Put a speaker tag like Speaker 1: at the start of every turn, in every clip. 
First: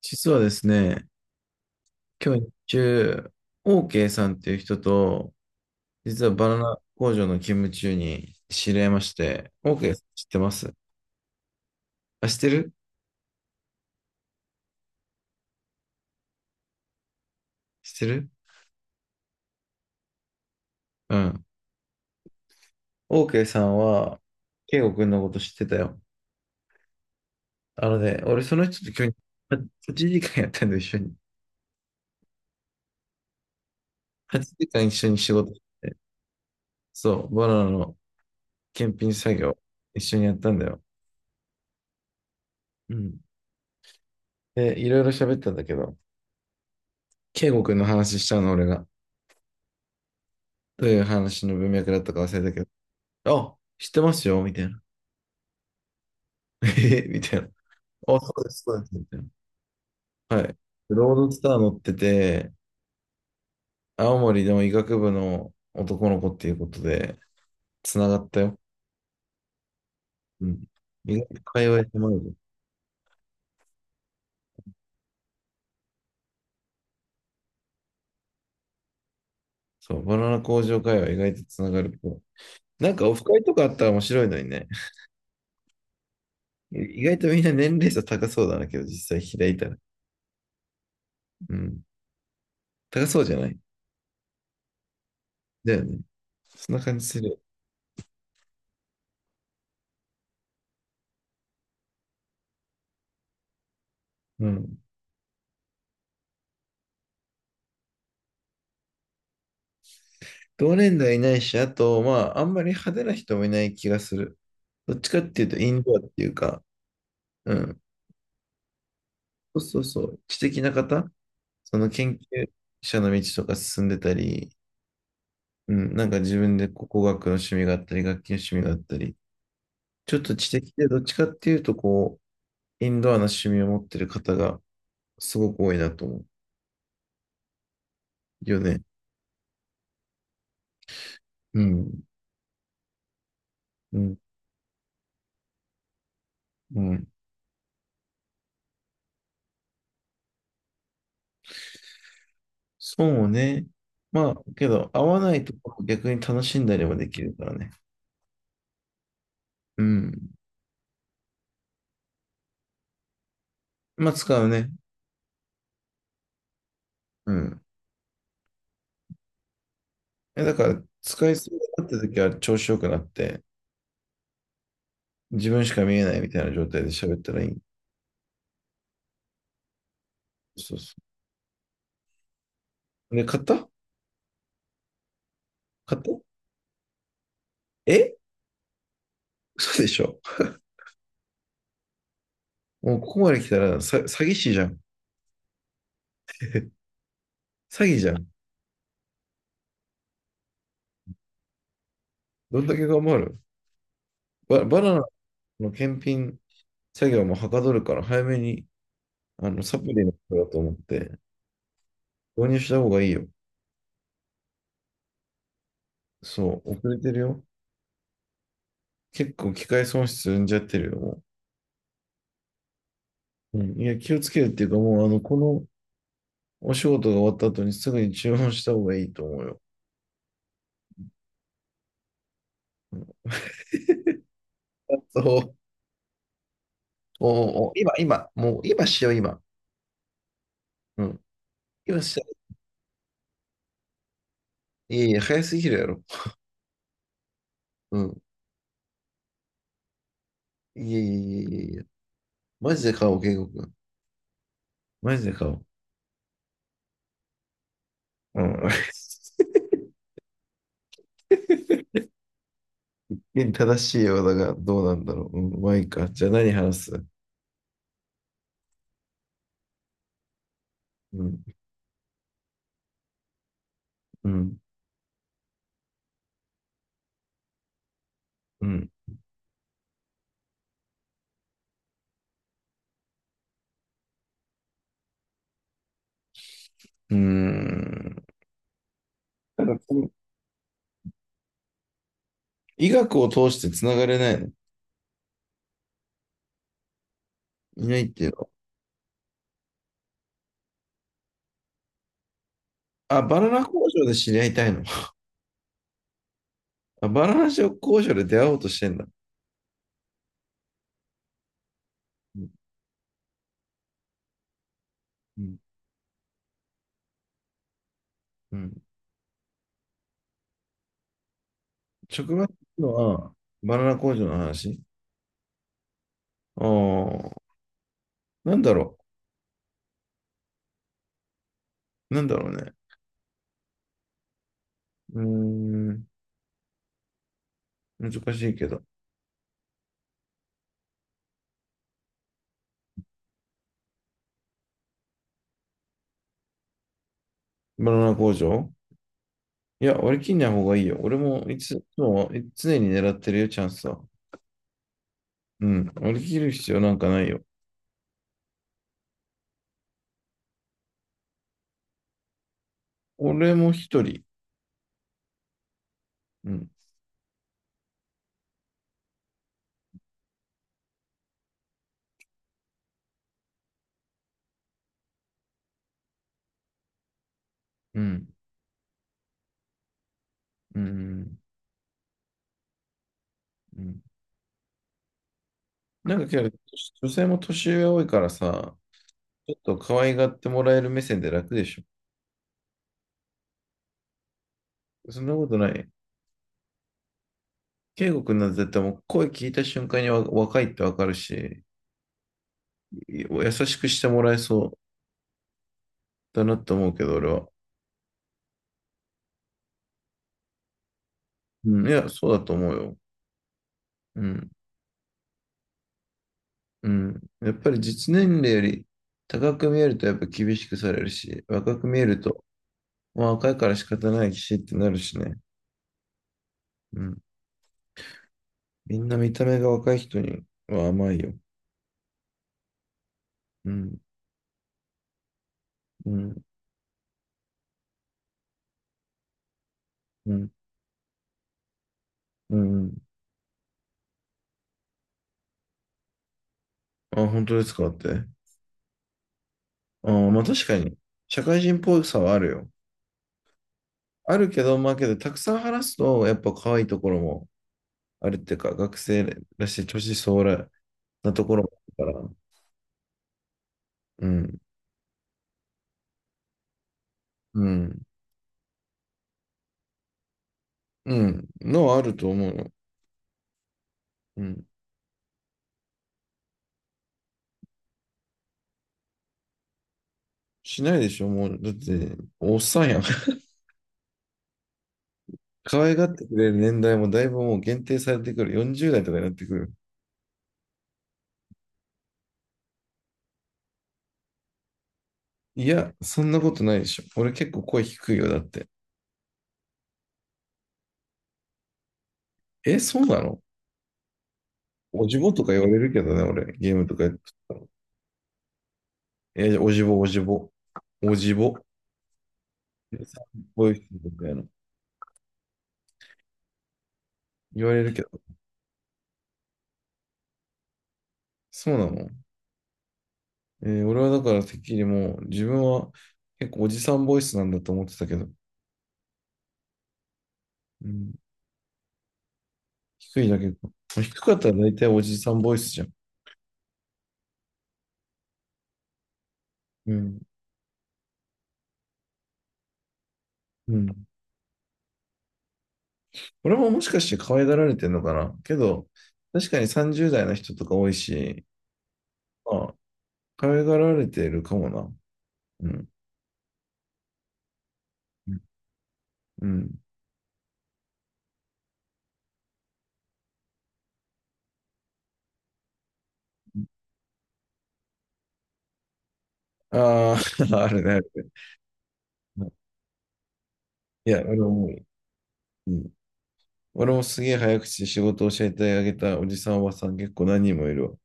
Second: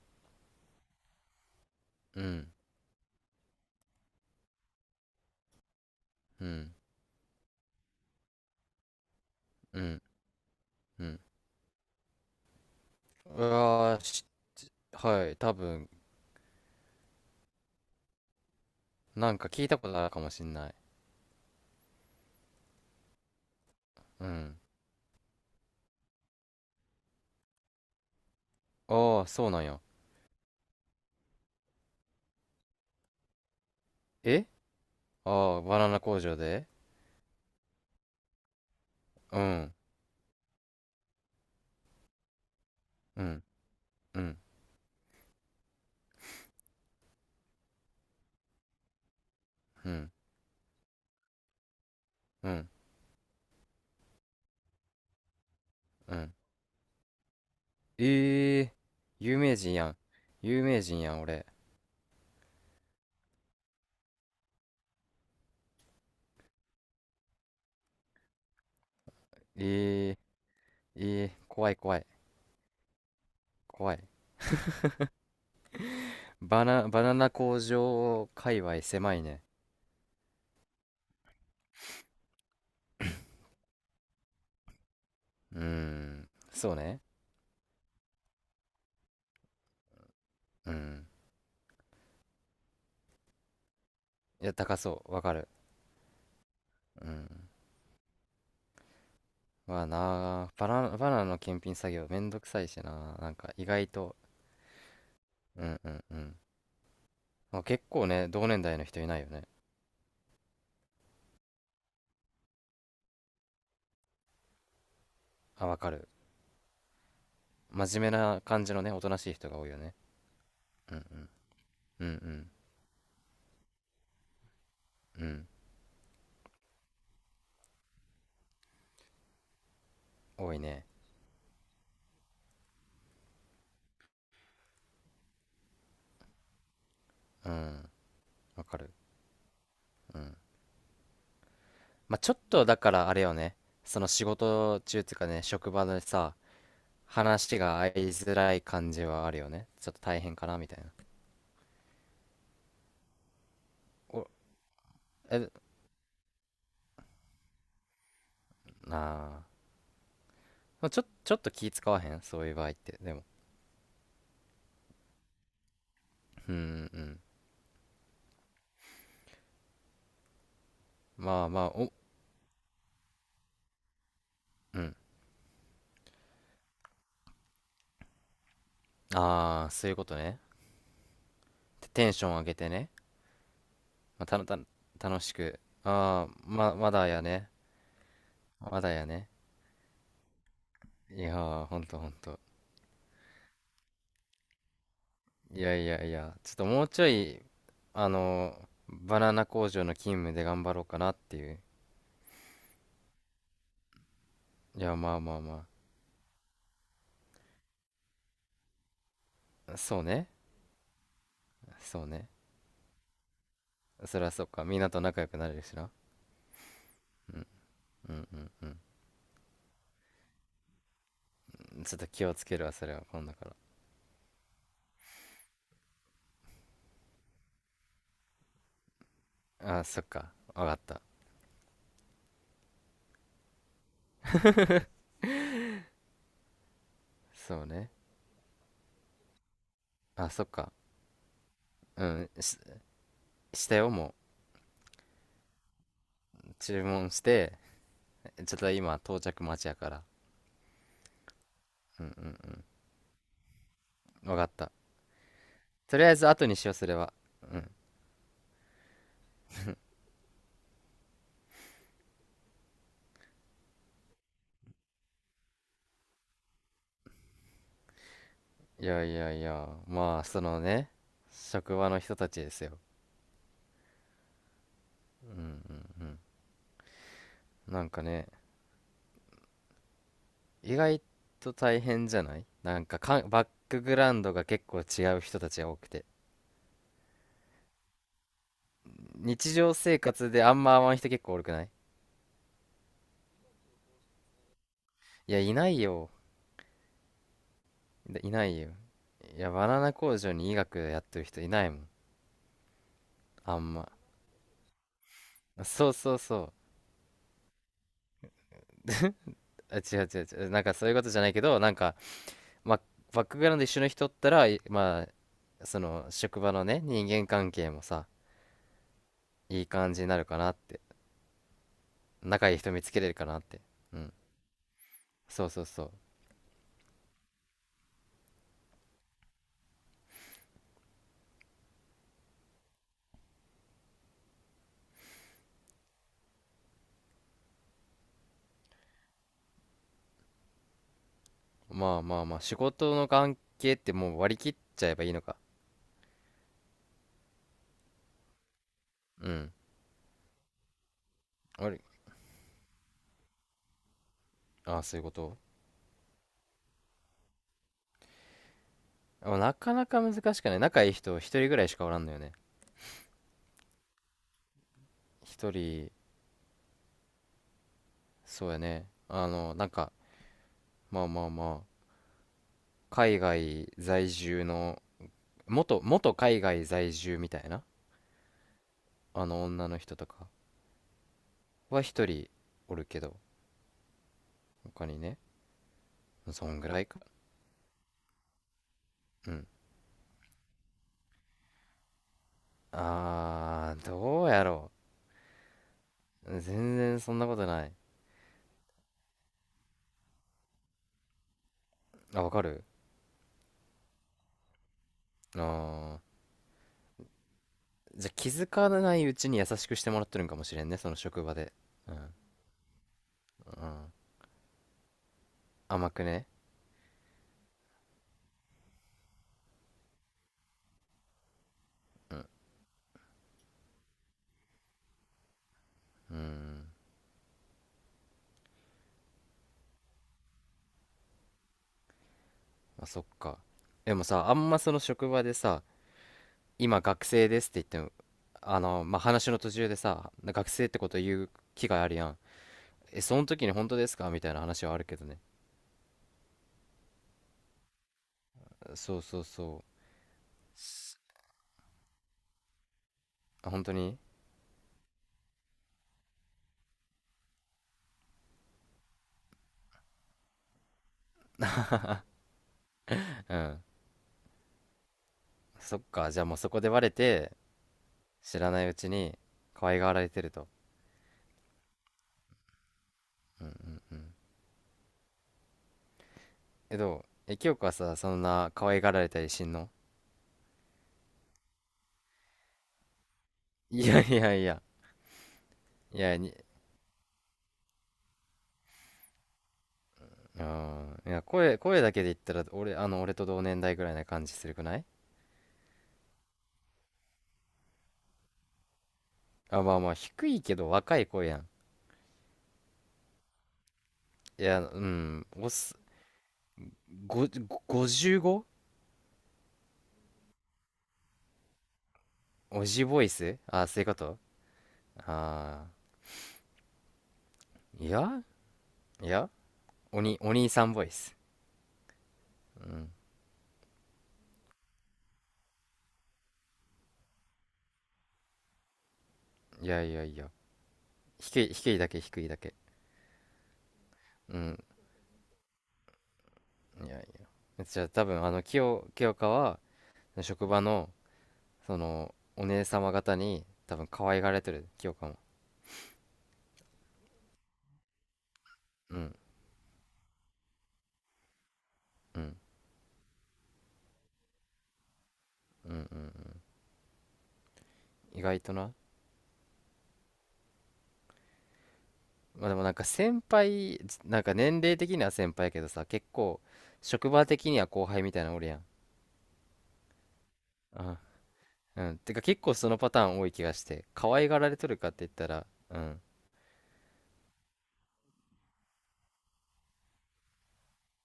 Speaker 1: 実はですね、
Speaker 2: う
Speaker 1: 今日
Speaker 2: ん、
Speaker 1: 日中、OK さんっていう人と、実は
Speaker 2: う
Speaker 1: バナ
Speaker 2: ん、
Speaker 1: ナ工場の勤務中に知り合いまして、
Speaker 2: う
Speaker 1: OK さ
Speaker 2: ん、
Speaker 1: ん知ってます？
Speaker 2: うん。
Speaker 1: あ、知ってる
Speaker 2: うわーし、はい、多分、
Speaker 1: 知ってる。
Speaker 2: なんか聞いたことあるかもしんない。
Speaker 1: うん。OK さんは、
Speaker 2: うん。
Speaker 1: 圭吾んのこと知ってたよ。あのね、俺その人と今日
Speaker 2: ああ、そうなんや。
Speaker 1: 8時間やったんだよ、一緒に。
Speaker 2: え、
Speaker 1: 8時間一緒に
Speaker 2: あ
Speaker 1: 仕
Speaker 2: あ
Speaker 1: 事、
Speaker 2: ー、バナナ工場で。
Speaker 1: そう、バナナの検品作
Speaker 2: う
Speaker 1: 業、
Speaker 2: ん、
Speaker 1: 一緒にやったんだよ。うん。
Speaker 2: うん、うん、
Speaker 1: で、いろいろ喋ったんだけど、圭吾んの話したの、俺が。
Speaker 2: うん、
Speaker 1: どういう話の文脈だったか忘
Speaker 2: う
Speaker 1: れたけ
Speaker 2: ん、
Speaker 1: ど、あ、知ってますよ、みたいな。
Speaker 2: うん。
Speaker 1: えみたいな。あ、そうで
Speaker 2: え
Speaker 1: す、
Speaker 2: え、
Speaker 1: そうです、みたい
Speaker 2: 有名人やん。
Speaker 1: な。はい。
Speaker 2: 有名人
Speaker 1: ロ
Speaker 2: や
Speaker 1: ー
Speaker 2: ん、
Speaker 1: ドス
Speaker 2: 俺。
Speaker 1: ター乗ってて、青森の医学部の男の子っていうことで、つながったよ。
Speaker 2: ええ、
Speaker 1: うん。意
Speaker 2: え
Speaker 1: 外
Speaker 2: え、
Speaker 1: と会
Speaker 2: 怖い
Speaker 1: 話
Speaker 2: 怖い、
Speaker 1: 狭いぞ。
Speaker 2: 怖い。バナナ工場界隈狭いね。
Speaker 1: そう、バナナ工場会話意外とつながる。なんかオフ会 とかあったら面白いのにね。
Speaker 2: うーん、そう
Speaker 1: い
Speaker 2: ね。
Speaker 1: 意外とみんな年齢差高そうだなけど、実際開いたら。
Speaker 2: うん。
Speaker 1: うん。高そうじゃない？
Speaker 2: いや、高そう、わかる。
Speaker 1: だよね。そんな感
Speaker 2: う
Speaker 1: じする。
Speaker 2: ん。はなあ、バナナの検品作業めんどくさいしな。なんか意外と、
Speaker 1: うん。
Speaker 2: うんうんうん。まあ結構ね、同年代の人いないよね。
Speaker 1: 同年代いないし、あと、まあ、あんまり派手な人もいない気がする。どっちかっていうと、
Speaker 2: あ、
Speaker 1: イ
Speaker 2: わ
Speaker 1: ン
Speaker 2: か
Speaker 1: ドアっ
Speaker 2: る。
Speaker 1: ていうか、うん。
Speaker 2: 真面目な感じのね、おとなしい人が
Speaker 1: そう
Speaker 2: 多いよ
Speaker 1: そう
Speaker 2: ね。
Speaker 1: そう。知的な
Speaker 2: うん
Speaker 1: 方、
Speaker 2: うん。
Speaker 1: その
Speaker 2: う
Speaker 1: 研究
Speaker 2: ん
Speaker 1: 者の道とか進んでたり、
Speaker 2: うん。うん。
Speaker 1: うん。なんか自分でこう工学の趣味があったり、楽器の趣味があったり、ちょっと知
Speaker 2: 多い
Speaker 1: 的
Speaker 2: ね。
Speaker 1: で、どっちかっていうと、こう、インドアな趣味を持ってる方がすごく多いなと思う
Speaker 2: うん。
Speaker 1: よ
Speaker 2: わか
Speaker 1: ね。
Speaker 2: る。うん。
Speaker 1: うん。
Speaker 2: まあちょっとだからあれよね。
Speaker 1: う
Speaker 2: その
Speaker 1: ん。
Speaker 2: 仕事中っていうかね、職場でさ、
Speaker 1: うん。
Speaker 2: 話が合いづらい感じはあるよね。ちょっと大変かなみたいな。
Speaker 1: そうね。
Speaker 2: お、
Speaker 1: まあ、けど、合わない
Speaker 2: え、
Speaker 1: ところを逆に楽しんだりもできるからね。
Speaker 2: なあ。
Speaker 1: うん。
Speaker 2: ちょっと気使わへんそういう場合って。でも。
Speaker 1: まあ使うね。
Speaker 2: うんうん。
Speaker 1: うん。え、だから、使い
Speaker 2: まあ
Speaker 1: そうに
Speaker 2: まあ、
Speaker 1: なっ
Speaker 2: お、
Speaker 1: た時は調子よくなって、
Speaker 2: うん。
Speaker 1: 自分しか見えないみたいな状態で喋ったらいい。
Speaker 2: ああ、そういうことね。
Speaker 1: そうそ
Speaker 2: テンション上げてね。
Speaker 1: う。で、買った
Speaker 2: まあ、たの、たの、楽しく。
Speaker 1: 買った？
Speaker 2: ああ、まだやね。
Speaker 1: え？
Speaker 2: まだやね。
Speaker 1: 嘘でしょ？
Speaker 2: いやー、ほんとほんと。
Speaker 1: もうここまで来たらさ、詐欺師じゃん。
Speaker 2: いやいやいや、ちょっともうちょい、
Speaker 1: 詐欺じ
Speaker 2: あ
Speaker 1: ゃん。
Speaker 2: のー、バナナ工場の勤務で頑張ろうかなっていう。
Speaker 1: どんだけ頑張る？バ
Speaker 2: い
Speaker 1: ナ
Speaker 2: や、
Speaker 1: ナ
Speaker 2: まあまあま
Speaker 1: の検品作業もはかどるから、早めに、あの、
Speaker 2: あ。
Speaker 1: サプ
Speaker 2: そう
Speaker 1: リのこ
Speaker 2: ね。
Speaker 1: とだと思って、
Speaker 2: そうね。
Speaker 1: 導入した方がいいよ。
Speaker 2: そりゃそうか。みんなと仲良くなれるしな。
Speaker 1: そう、遅れてる
Speaker 2: う
Speaker 1: よ。
Speaker 2: んうんうんうん。
Speaker 1: 結構機械損失生んじゃってるよ、も
Speaker 2: ちょっと気をつけるわ、それは、今度か
Speaker 1: う。うん、いや、気をつけるっていうか、もう、あの、この、お仕事が終わった後にすぐに注文した方がいいと思うよ。
Speaker 2: ら。ああ、そっか。わかった。
Speaker 1: そう。お
Speaker 2: そう
Speaker 1: お
Speaker 2: ね。
Speaker 1: 今、今、もう今しよう、今。
Speaker 2: あ、そっか。
Speaker 1: うん。今
Speaker 2: う
Speaker 1: しよ
Speaker 2: ん。したよ、も
Speaker 1: う。いやいや、早すぎるやろ。
Speaker 2: う。注文して、
Speaker 1: うん。
Speaker 2: ちょっと今到着待ちやから。
Speaker 1: いやいやいやいやいや。
Speaker 2: うんうん
Speaker 1: マジで買おう、健吾君。
Speaker 2: うん。わかった。
Speaker 1: マジで買おう。
Speaker 2: とりあえず後にしよう、それは。うん。
Speaker 1: うん。正しいようだが、どうなんだろう。うん、まあいいか。じゃあ何話す？
Speaker 2: いやいやいや、まあ、そのね、
Speaker 1: うん、
Speaker 2: 職場の人たちですよ。
Speaker 1: うん、
Speaker 2: うんうんうん。なんかね、
Speaker 1: うん、
Speaker 2: 意外と大変じゃない、なんかかん、バックグラウンドが結構違う人たちが多くて。
Speaker 1: うーん。
Speaker 2: 日
Speaker 1: な
Speaker 2: 常
Speaker 1: んかこ
Speaker 2: 生
Speaker 1: の
Speaker 2: 活であんま会わん人結構多くない？
Speaker 1: 医学を通してつながれないの？
Speaker 2: いや、いないよ。
Speaker 1: いないって
Speaker 2: で
Speaker 1: いう
Speaker 2: いな
Speaker 1: の？
Speaker 2: いよ。いや、バナナ工場に医学やってる人いないもん。
Speaker 1: あ、バナ
Speaker 2: あ
Speaker 1: ナ
Speaker 2: ん
Speaker 1: 工
Speaker 2: ま。
Speaker 1: 場で知り合いたいの？
Speaker 2: そうそうそう。
Speaker 1: あ、バナナ交渉で出会おうとしてんだ。
Speaker 2: あ、違う違う違う。なんかそういうことじゃないけど、なんか、
Speaker 1: うん
Speaker 2: まあ、バックグラウンド一緒の人ったら、い、ま
Speaker 1: うん
Speaker 2: あ、その、職場のね、人間関係もさ、
Speaker 1: うん。
Speaker 2: いい感じになるかなって。
Speaker 1: 職場っ
Speaker 2: 仲
Speaker 1: てい
Speaker 2: いい人
Speaker 1: う
Speaker 2: 見つ
Speaker 1: の
Speaker 2: けれるか
Speaker 1: は、
Speaker 2: なって。
Speaker 1: バナナ
Speaker 2: うん。
Speaker 1: 工場の話？
Speaker 2: そうそうそ
Speaker 1: ああ、なんだろう。なんだろうね。うーん。難しいけど。
Speaker 2: う。まあまあまあ、仕事の関係ってもう割り切っちゃえばいいのか。
Speaker 1: バナナ工場
Speaker 2: うん。
Speaker 1: いや、割り切んない方がいいよ。俺もい
Speaker 2: あれ、
Speaker 1: つもい常に狙ってるよ、チャンスは。
Speaker 2: ああ、そういうこと。
Speaker 1: うん。割り切る必要なんかないよ。
Speaker 2: あ、なかなか難しくない？仲いい人一人ぐらいしかおらんのよね。
Speaker 1: 俺も一人。
Speaker 2: 一人、
Speaker 1: うん。
Speaker 2: そうやね。あの、なんか、まあまあまあ、海外在住の、元海外在住みたいな、
Speaker 1: うん。
Speaker 2: あの女の人とか
Speaker 1: うん。
Speaker 2: は一人おるけど、
Speaker 1: うん。
Speaker 2: 他にね、
Speaker 1: なんかけ
Speaker 2: そ
Speaker 1: ど、
Speaker 2: んぐらいか。
Speaker 1: 女性も年上多いからさ、
Speaker 2: うん。
Speaker 1: ちょっと可愛がってもらえる目線で楽でし
Speaker 2: あー、どうやろ
Speaker 1: ょ。そんなことない？
Speaker 2: う。全然そんなことない。
Speaker 1: 圭吾君なんて絶対もう声聞いた瞬間にわ若いってわかるし、
Speaker 2: あ、わかる。
Speaker 1: 優しくしてもらえそう
Speaker 2: あ
Speaker 1: だなと思うけど、俺は。
Speaker 2: ー。じゃあ気づかないうちに優しくしてもらってるんかもしれんね、その職場で。
Speaker 1: うん、い
Speaker 2: う
Speaker 1: や、
Speaker 2: ん、
Speaker 1: そうだと思うよ。
Speaker 2: うん。
Speaker 1: うん、
Speaker 2: 甘くね。
Speaker 1: うん。やっぱり実年齢より高く見えるとやっぱ厳しくされるし、若く見え
Speaker 2: う
Speaker 1: る
Speaker 2: ん、
Speaker 1: と、まあ若いから仕方ないしってなるしね。
Speaker 2: うん。
Speaker 1: うん。みんな見た目が若い人には甘いよ。
Speaker 2: あ、そっか。
Speaker 1: う
Speaker 2: で
Speaker 1: ん、
Speaker 2: もさ、あんまその職場でさ、
Speaker 1: うん、
Speaker 2: 今学生ですって言っても、あの、まあ、話の途中でさ、
Speaker 1: う
Speaker 2: 学
Speaker 1: ん、
Speaker 2: 生ってこと言う機会あるやん。
Speaker 1: うん。
Speaker 2: え、その時に本当ですかみたいな話はあるけどね。
Speaker 1: あ、本当ですかって。
Speaker 2: そうそうそ
Speaker 1: あ、まあ
Speaker 2: う。
Speaker 1: 確かに、
Speaker 2: す、
Speaker 1: 社会人っぽさはあるよ。
Speaker 2: あ、本当に？
Speaker 1: あるけど、まあけど、たくさん話すと、やっぱ可愛いところもあるっていうか、学生らしい年相応なところもあるから、
Speaker 2: うん。
Speaker 1: うん、
Speaker 2: そっか。じゃあもうそこでバレて、
Speaker 1: うん、
Speaker 2: 知らないうちに可愛がられてると。
Speaker 1: うん、のはあると思うよ。うん。
Speaker 2: え、どう？え、清香はさ、そんな可愛がられたりしんの？
Speaker 1: しないでしょ、もう。だって、おっさんやん。
Speaker 2: いやいやいや。
Speaker 1: 可愛
Speaker 2: い
Speaker 1: がっ
Speaker 2: や、
Speaker 1: て
Speaker 2: に、
Speaker 1: くれる年代もだいぶもう限定されてくる。40代とかになってくる。
Speaker 2: うん。いや、声だけで言ったら、俺、あの、俺と同年代ぐらいな感じするくない？
Speaker 1: いや、そんなことないでしょ。俺結構声低いよ、だって。
Speaker 2: あ、まあまあ、低いけど若い声やん。
Speaker 1: え、そうなの？
Speaker 2: いや、う
Speaker 1: おじ
Speaker 2: ん。
Speaker 1: ぼと
Speaker 2: お
Speaker 1: か言われ
Speaker 2: す、
Speaker 1: るけどね、俺。ゲームとかやってたら。
Speaker 2: ご 55？
Speaker 1: え、おじぼ、おじぼ。おじぼ。
Speaker 2: おじボイス、
Speaker 1: こう
Speaker 2: あ、
Speaker 1: いう
Speaker 2: そうい
Speaker 1: 人
Speaker 2: うこ
Speaker 1: み
Speaker 2: と？
Speaker 1: たいな。
Speaker 2: あ
Speaker 1: 言わ
Speaker 2: あ
Speaker 1: れ
Speaker 2: ー。
Speaker 1: るけど、
Speaker 2: いや、お兄さんボイス。
Speaker 1: そうなの？
Speaker 2: うん。
Speaker 1: えー俺はだからてっきりもう自分は結構おじさんボイスなんだと思ってたけど、
Speaker 2: いやいやいや。
Speaker 1: うん、
Speaker 2: 低い、低いだけ。
Speaker 1: 低いだけか。低か
Speaker 2: う
Speaker 1: ったら
Speaker 2: ん。
Speaker 1: 大体おじさんボイスじゃん。
Speaker 2: いやいや。じゃあ多分、あの、清香は、
Speaker 1: うん。
Speaker 2: 職場の、その、お姉様方に、
Speaker 1: う
Speaker 2: 多分、
Speaker 1: ん。
Speaker 2: 可愛がられてる、清香も。
Speaker 1: 俺ももしかして可愛がられてんのかなけど、
Speaker 2: うん、
Speaker 1: 確かに30代の人とか多いし、
Speaker 2: うん、
Speaker 1: まあ、可愛がられてるかもな。う
Speaker 2: うん、う
Speaker 1: ん。
Speaker 2: ん、うん。意外とな。
Speaker 1: うん。
Speaker 2: まあでもなんか先輩、なんか年齢的には先輩やけどさ、結構、職場的には後輩みたいなのおるやん。
Speaker 1: ああ、あるね、あ
Speaker 2: あ、
Speaker 1: るね。
Speaker 2: うん。てか結
Speaker 1: うん、
Speaker 2: 構そのパターン多い気がして、
Speaker 1: い
Speaker 2: 可
Speaker 1: や、
Speaker 2: 愛
Speaker 1: 俺
Speaker 2: がられと
Speaker 1: も、
Speaker 2: るかって言ったら、
Speaker 1: う
Speaker 2: う
Speaker 1: ん、
Speaker 2: ん、
Speaker 1: 俺もすげえ早口で仕事を教えてあげたおじさん、おばさん結構何人もいるわ。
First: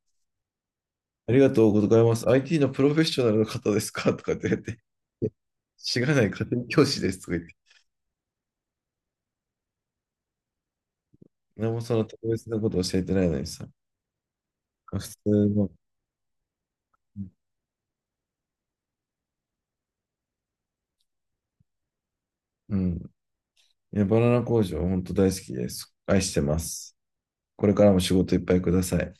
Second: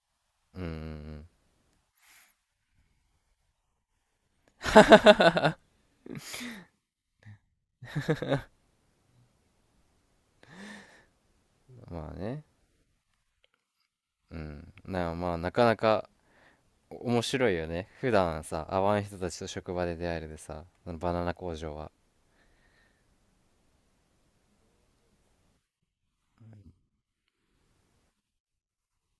Speaker 2: うん、うん、
Speaker 1: ありがとうございます。IT のプロフェッショナルの方ですかとかって言って、知らない家庭教師ですとか言って、何もそ
Speaker 2: うん。
Speaker 1: の
Speaker 2: まあ
Speaker 1: 特
Speaker 2: ね。
Speaker 1: 別なこと教えてないのにさ、
Speaker 2: うん。
Speaker 1: 普
Speaker 2: な、まあ、
Speaker 1: 通
Speaker 2: なか
Speaker 1: の、
Speaker 2: なか面白いよね。普段さ、会わん人たちと職場で出会えるでさ、あのバナナ工場は。
Speaker 1: うん。いや、バナナ工場、本当大好きです。愛してます。これからも仕事いっぱいください。